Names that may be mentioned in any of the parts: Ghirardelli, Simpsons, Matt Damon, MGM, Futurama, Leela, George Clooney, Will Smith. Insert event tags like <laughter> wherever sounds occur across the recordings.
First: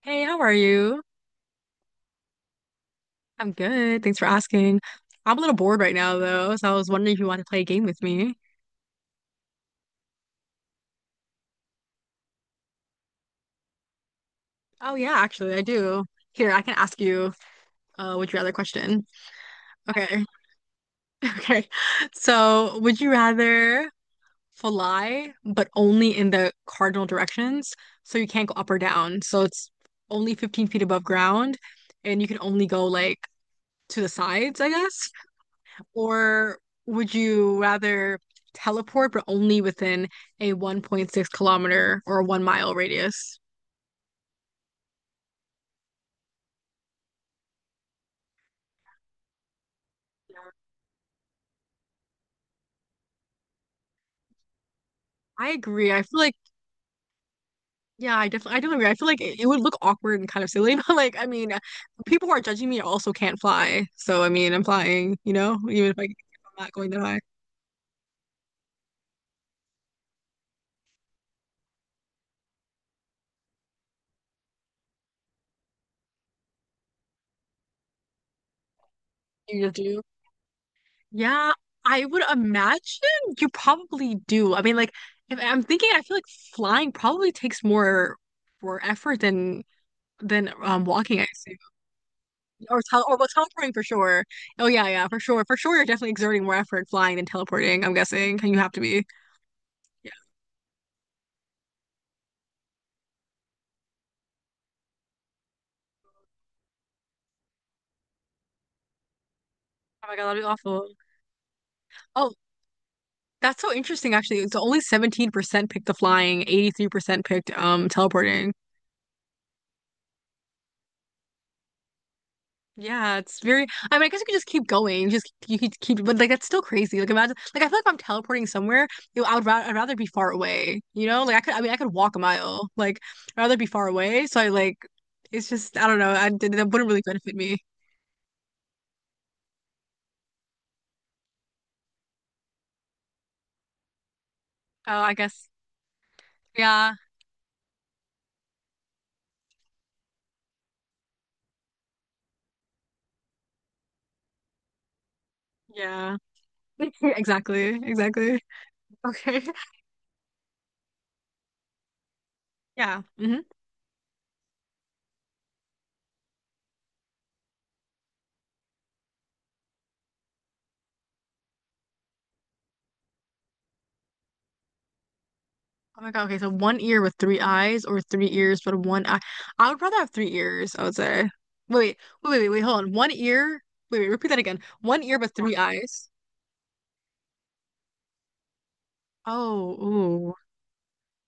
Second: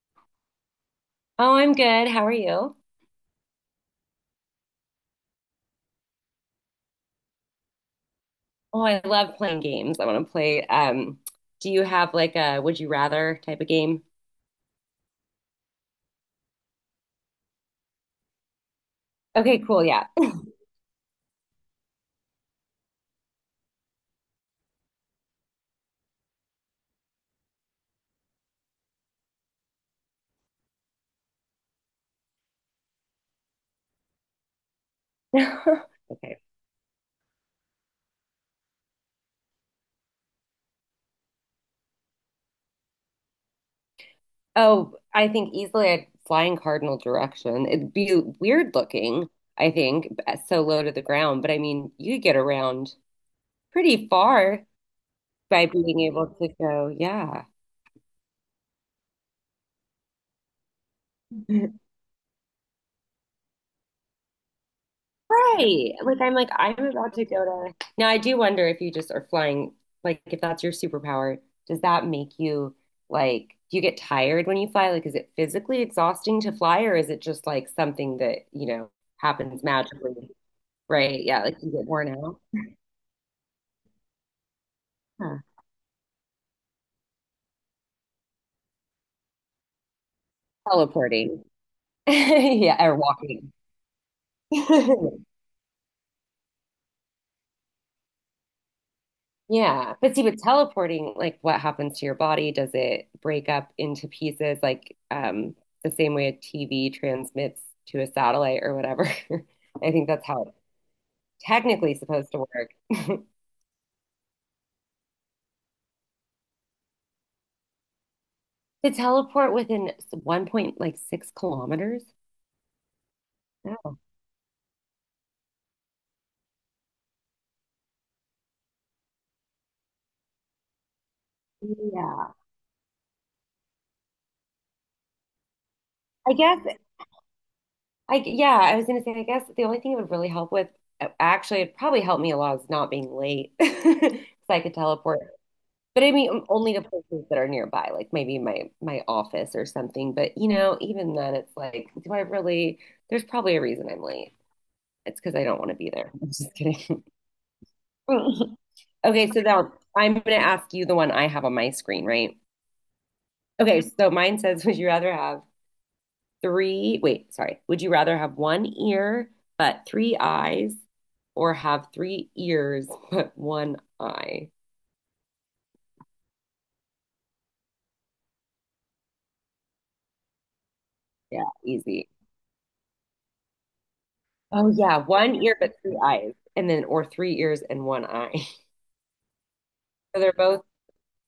Hey, how are you? Oh, I'm good. How are you? I'm good. Thanks for asking. I'm a little bored right now, though, so I was wondering if you want to play a game with me. Oh, I love playing games. I want to play. Do you have like a would you rather type of game? Oh, yeah, actually, I do. Here, I can ask you would you rather question. Okay, cool. Yeah. Okay. <laughs> Okay. So, would you rather fly, but only in the cardinal directions? So you can't go up or down. So it's only 15 feet above ground, and you can only go like to the sides, I guess. <laughs> Okay. Or would you rather teleport but only within a 1.6 kilometer or 1 mile radius? Oh, I think easily I'd fly in cardinal direction. It'd be weird looking, I think, so low to the ground, but I mean, you could get around pretty far I by agree. being I feel able like to go, yeah. yeah, I definitely I do agree. I feel like it would look awkward and kind of silly, <laughs> but like I mean, people who are judging me also can't fly. So I mean, I'm flying, you know, even Right. if I, I'm Like not I'm going that about high. to go to. Now I do wonder if you just are flying, like if that's your superpower, does that make you like do you get tired when you fly? Like is it physically exhausting to fly or is it just like something that, you know, happens You just do. magically? Right. Yeah, Yeah, like you get I worn would out. imagine you probably do. I mean, like if Huh. I'm thinking, I feel like flying probably takes more effort than walking, I Teleporting. assume. <laughs> Or Yeah, or tel or well, walking. teleporting for sure. Oh yeah, yeah, for <laughs> sure. For sure, you're definitely exerting more effort flying than teleporting, I'm guessing. You have to be. Yeah, Yeah. but see, with teleporting, like what happens to your body? Does it break up into pieces, the same way a TV transmits to a satellite or whatever? <laughs> I think Oh my God, that's that'd how be it's awful. technically supposed Oh, to work. <laughs> that's so interesting actually. It's only 17% picked the flying, 83% picked teleporting. To teleport within one point like 6 kilometers? Yeah, it's very Yeah. I mean, I guess you could just keep going. Just you could keep but like that's still crazy. Like imagine like I feel like if I'm teleporting somewhere, you know, I would ra I'd rather be far away. You know? Like I mean I could walk a Yeah. mile. Like I'd rather be far away. So I like it's just I don't know. I I guess That wouldn't really benefit me. I yeah, I was gonna say I guess the only thing it would really help with actually it'd probably help me a lot is not being late. <laughs> 'Cause I could Oh, I teleport. guess But I mean, only to yeah, places that are nearby, like maybe my office or something. But you know, even then, it's like, do I really? There's probably a reason I'm late. It's because I don't want to be there. yeah. <laughs> I'm just <laughs> kidding. Exactly, exactly. <laughs> Okay, Okay. so <laughs> now I'm going to ask you the one I have on my screen, right? Yeah. Okay, so mine says, would you rather have three? Wait, sorry. Would you rather have one ear but three eyes, or have three ears but one eye? Oh my God. Okay. So one ear with three eyes or three ears but one eye. I would rather have three ears, I would say. Yeah, Wait, easy. wait, wait, wait, wait, hold on. One ear. Wait, wait, repeat that again. Oh yeah, One ear but one three ear but three eyes. eyes, and then or three ears and one eye. <laughs> Oh, So they're ooh. both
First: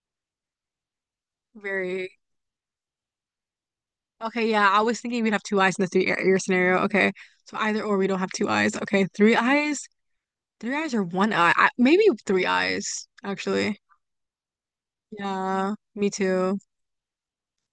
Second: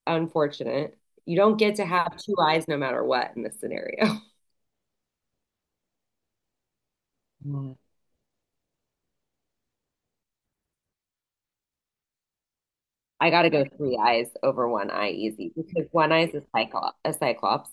unfortunate. You don't get to have Very. two eyes no matter what in this scenario. Okay, yeah. I was thinking we'd have two eyes in the three ear ear scenario. Okay. So Mm. either or we don't have two eyes. Okay. Three eyes. Three eyes or one eye. Maybe three eyes, <laughs> I got to go actually. three eyes over one eye easy Yeah, because me one eye is a too. Cyclops,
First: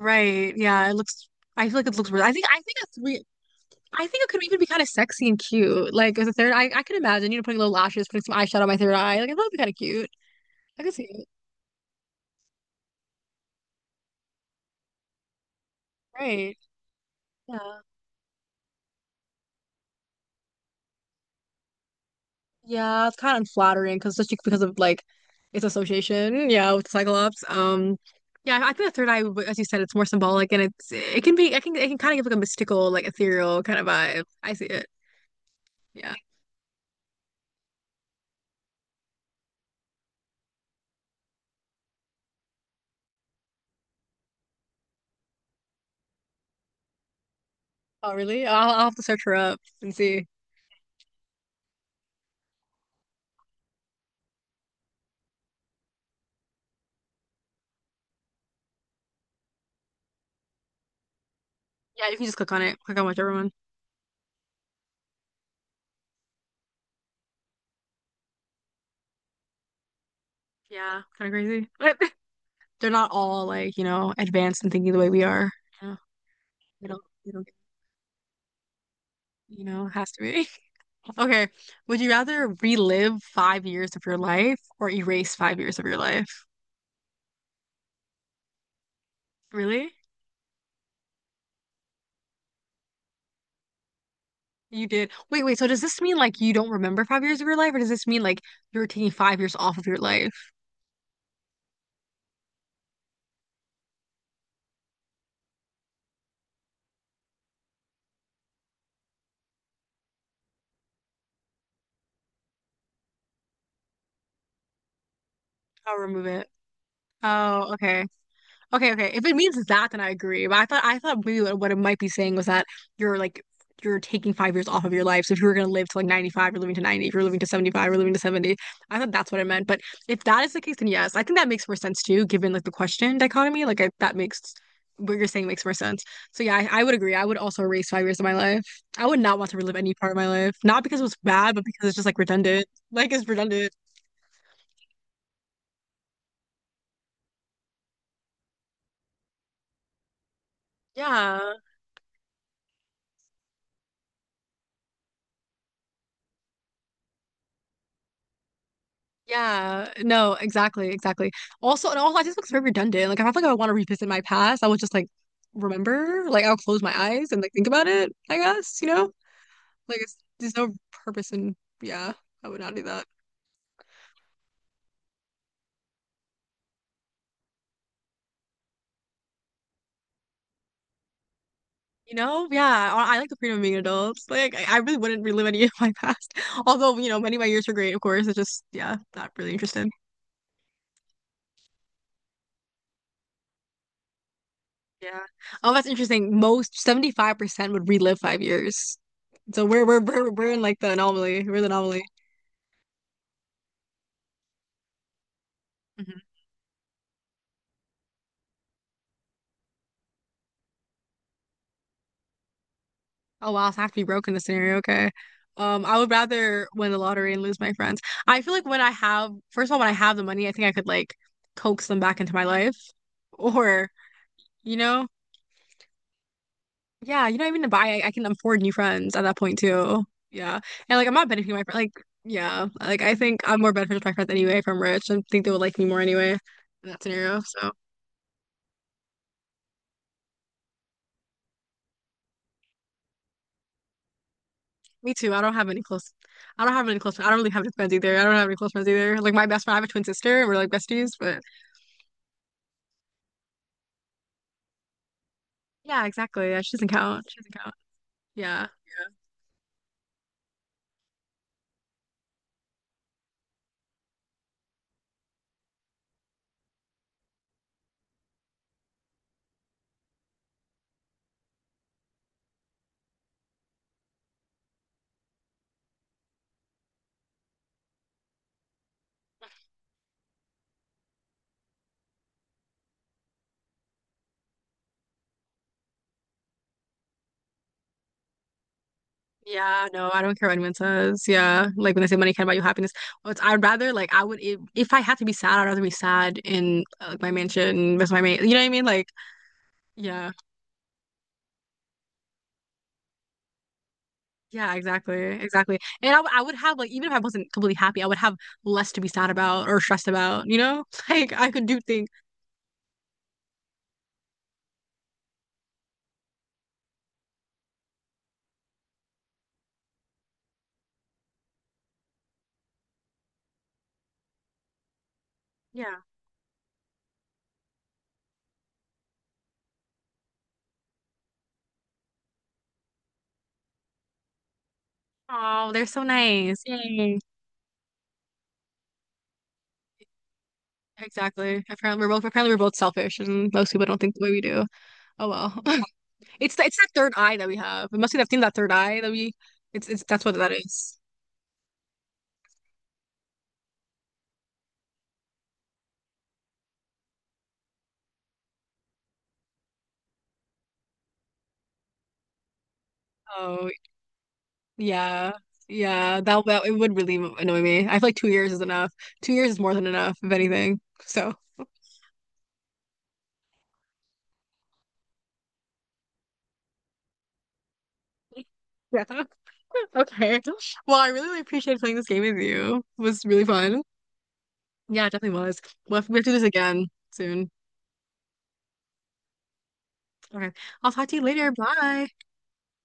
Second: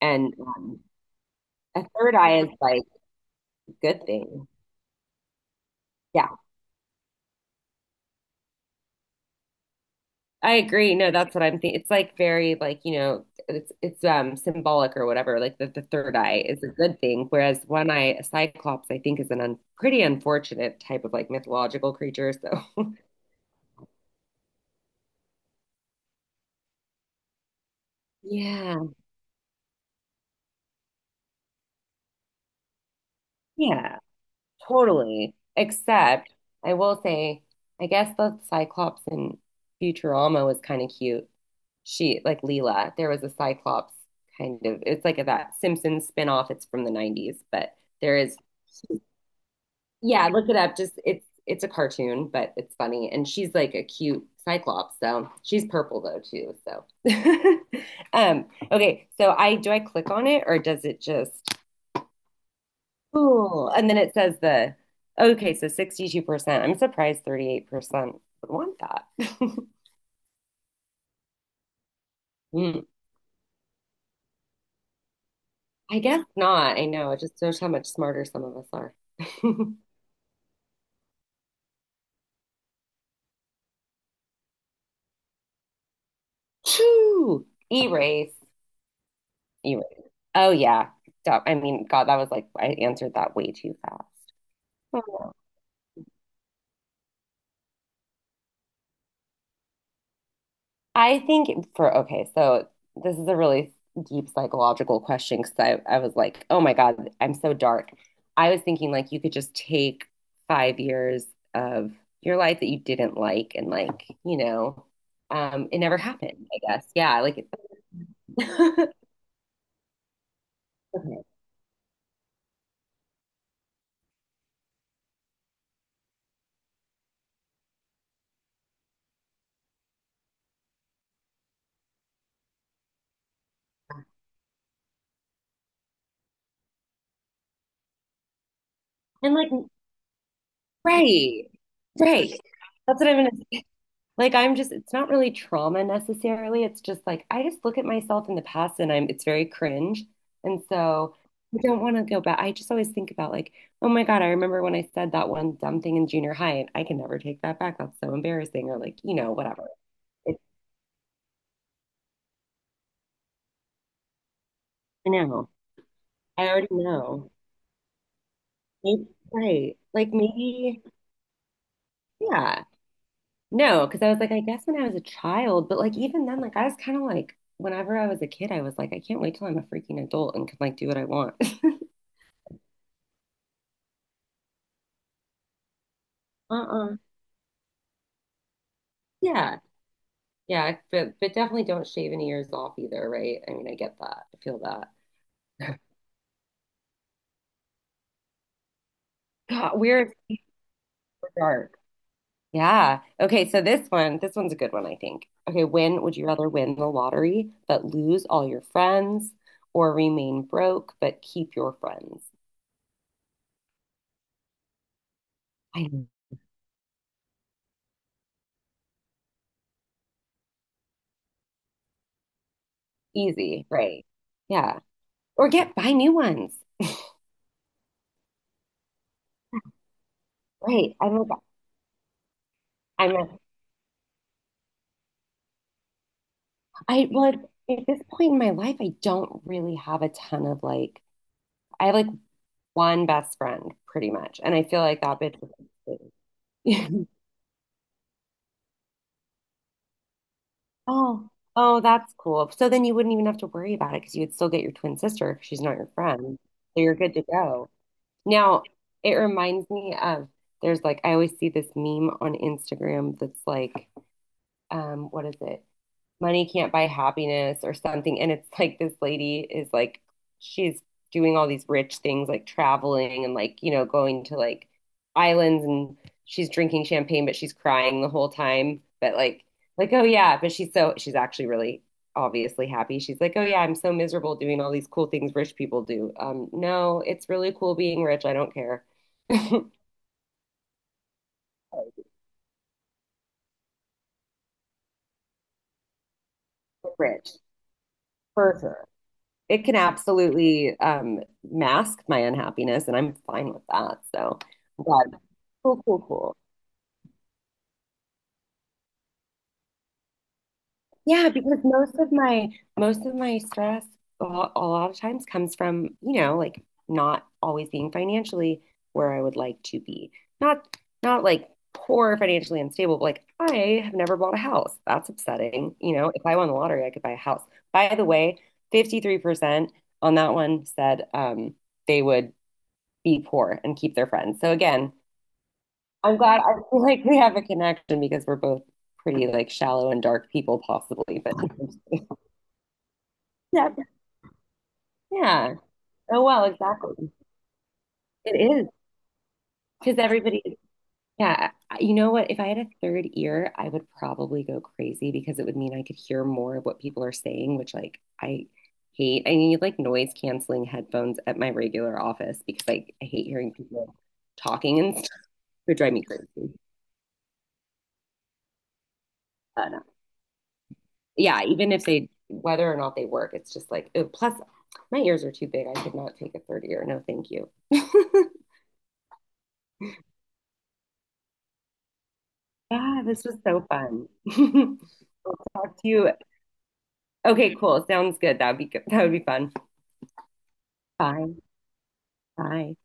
and um, Yeah, it looks I feel a like it looks third really eye is I think like a three a good I think it could thing. even be kind of sexy and cute. Like Yeah, as a third I could imagine, you know, putting little lashes, putting some eyeshadow on my third eye. Like I thought it'd be kind of cute. I I could agree. see No, it. that's what I'm thinking. It's like very like, you know, it's symbolic or whatever. Like the third eye Right. is a good thing, whereas Yeah. one eye, a cyclops, I think is an un pretty unfortunate type of like mythological creature. So Yeah, it's kind of unflattering because just because of like its association, yeah, with Cyclops. Yeah, I yeah, think the third eye, as you said, it's more symbolic and it can be I can it can kind of give like a mystical, like ethereal kind of yeah, vibe. I see it. totally. Yeah. Except I will say, I guess the cyclops in Futurama was kind of cute. She like Leela, there was a cyclops kind of. It's like a, that Simpsons spin off. It's from the 90s, but Oh, there is. really? I'll have to search her up and see. Yeah, look it up. Just it's a cartoon, but it's funny. And she's like a cute cyclops, so she's purple though too. So <laughs> um okay, so I do I click on it or does it just. Yeah, you can just click on it. Click on whichever one. Oh, and then it says the okay, so 62%. I'm surprised 38% would want that. Yeah, kind of crazy. But <laughs> Hmm, they're not all like, you know, advanced and thinking the way we are. Yeah, I guess not. I they don't, know. It they just don't, shows how much smarter some of us are. you <laughs> know, it has to be. <laughs> Okay. Would you rather relive 5 years of your life or erase 5 years of your life? Phew. Erase. Really? Erase. Oh yeah. Stop. I mean, God, that was like I answered that way too fast. You did. Wait, wait. So does this mean like you don't remember 5 years of your life, or does this mean like you're taking 5 years off of your life? I think for okay, so this is a really deep psychological question because I was like, oh my God, I'm so dark. I was thinking like you could just take 5 years of your life that you didn't like and like, you know, it I'll never remove happened, it. I guess. Yeah, like Oh, okay. it, Okay, okay. <laughs> If it means that, then I agree. But I thought maybe what it might be saying was that you're like you're taking 5 years off of your life. So if you were gonna live to like 95, you're living to 90. If you're living to 75, you're living to 70. I thought that's what it meant. But if that is the case, then yes, I think that makes more sense too, given like the question dichotomy. Like I, that makes what you're saying makes more sense. So yeah, I would agree. I would also erase 5 years of my life. I would and not want like to relive any part of my life. Not because it was right, bad, but because it's just like right. redundant. That's what Like I'm it's gonna. redundant. Like I'm just it's not really trauma necessarily. It's just like I just look at myself in the past and I'm it's very cringe. And so Yeah. I don't want to go back. I just always think about like, oh my God, I remember when I said that one dumb thing in junior high and I can never take that back. That's so embarrassing or like, you know, whatever. Yeah, no, It's exactly, exactly. Also, I just looks very redundant. Like, if I feel like I want to revisit my past, I would just like I know. remember, like, I I'll already close my know. eyes and like think about it, I guess, you Maybe, know? right. Like There's no maybe purpose in, yeah, I would yeah. not do that. No, because I was like, I guess when I was a child, but like even then, like I was kind of like, whenever I was a kid, I was like, I can't wait till I'm a freaking adult and can like do what I want. <laughs> You know? Yeah, I like the freedom of being adults. Like, I really wouldn't relive any <laughs> of my past. <laughs> Uh-uh. Although, you know, many of my years were great, of course. It's just, yeah, not really Yeah, interested. yeah, but definitely don't shave any ears off either, right? I mean, I get that. I feel that. Yeah. Oh, that's interesting. Most 75% would relive 5 years. So God, we're we're we're we're, we're in like the we anomaly. We're the dark. anomaly. Yeah. Okay, so this one, this one's a good one, I think. Okay, when would Mm-hmm. you rather win the lottery but lose all your friends or remain broke but keep your friends? Oh wow, so I have to be broke in this scenario. Okay. I I know. would rather win the lottery and lose my friends. I feel like when I have, first of all, when I have the money, I think I could like coax them back into my life. <laughs> Easy, Or, right? you Yeah. know, Or get buy new ones. yeah, you don't even need to buy. I can afford new friends at that point too. Yeah. Right. And like I'm not benefiting my friend. Like, yeah. Like I I'm a, think I'm more beneficial to my friends anyway if I'm rich. I think they would like me more anyway in that I well scenario. So at this point in my life, I don't really have a ton of like I have like one best friend, pretty much. And I feel like me that too. bitch was I <laughs> don't really have any friends either. I don't have any close friends either. Like my best friend, I have a twin sister, and we're like besties. Oh, But oh, that's cool. So then you wouldn't even have to worry about it because you would still get your twin sister because she's not your yeah, friend. exactly. Yeah, she So doesn't you're good to count. She doesn't go. count. Now, Yeah. it reminds me of there's like, I always see this meme on Instagram that's like, what is it? Money Can't Buy Happiness or something. And it's like this lady is like, she's doing all these rich things, like traveling and like, you know, going to like islands and she's drinking champagne, but she's crying the whole time. But like, oh yeah, but she's actually really obviously happy. She's like, oh yeah, I'm so miserable doing all these cool things rich people do. No, it's really cool being rich. I don't care. Yeah, no, I don't care what anyone says. Yeah. Like when they <laughs> say money can't buy you happiness. Well, it's, I'd rather like I would if I had to be sad, I'd rather be sad in like my Rich, mansion with my mate. You for know what I mean? sure. Like It can yeah. absolutely mask my unhappiness, and I'm fine with that. So, Yeah, but exactly. Exactly. cool, cool, And cool. I would have like even if I wasn't completely happy, I would have less to be sad about or stressed about, you know? <laughs> Yeah, Like I because could do things. Most of my stress a lot of times comes from, you know, like not always being financially where I would like to be. Not Not like poor financially unstable, but like I have never bought a house. That's upsetting. Yeah. You know, if I won the lottery, I could buy a house. By the way, 53% on that one said they would be poor and keep their friends. So again, Oh, they're so I'm glad I nice. feel like Yay. we have a connection because we're both pretty like shallow and dark people possibly, but <laughs> Apparently we're both selfish and yeah. most people don't think the way we do. Oh well. Yeah. Oh well, It's that exactly. third eye that we have. We must be have It seen that is third eye that we. It's because it's that's what that everybody is. yeah, you know what? If I had a third ear, I would probably go crazy because it would mean I could hear more of what people are saying, which like I hate. I need like noise canceling headphones at my regular office because like I hate hearing Oh people talking and stuff. yeah, It would drive me yeah. Crazy. That it would really annoy me. I feel like 2 years is enough. 2 years is But more than enough, if anything. So yeah, even if they, whether or not they work, it's just like, oh, plus my ears are too big. I could not take a third ear. No, thank you. <laughs> yeah. <laughs> Okay. Well, I really, really appreciated playing this game with you. It Yeah, was this was really so fun. fun. Yeah, it <laughs> I'll definitely was. talk to you. We have to do this again soon. Okay, cool. Sounds good. That would be good. That would be fun. Okay. I'll talk to you Bye. later. Bye. Bye.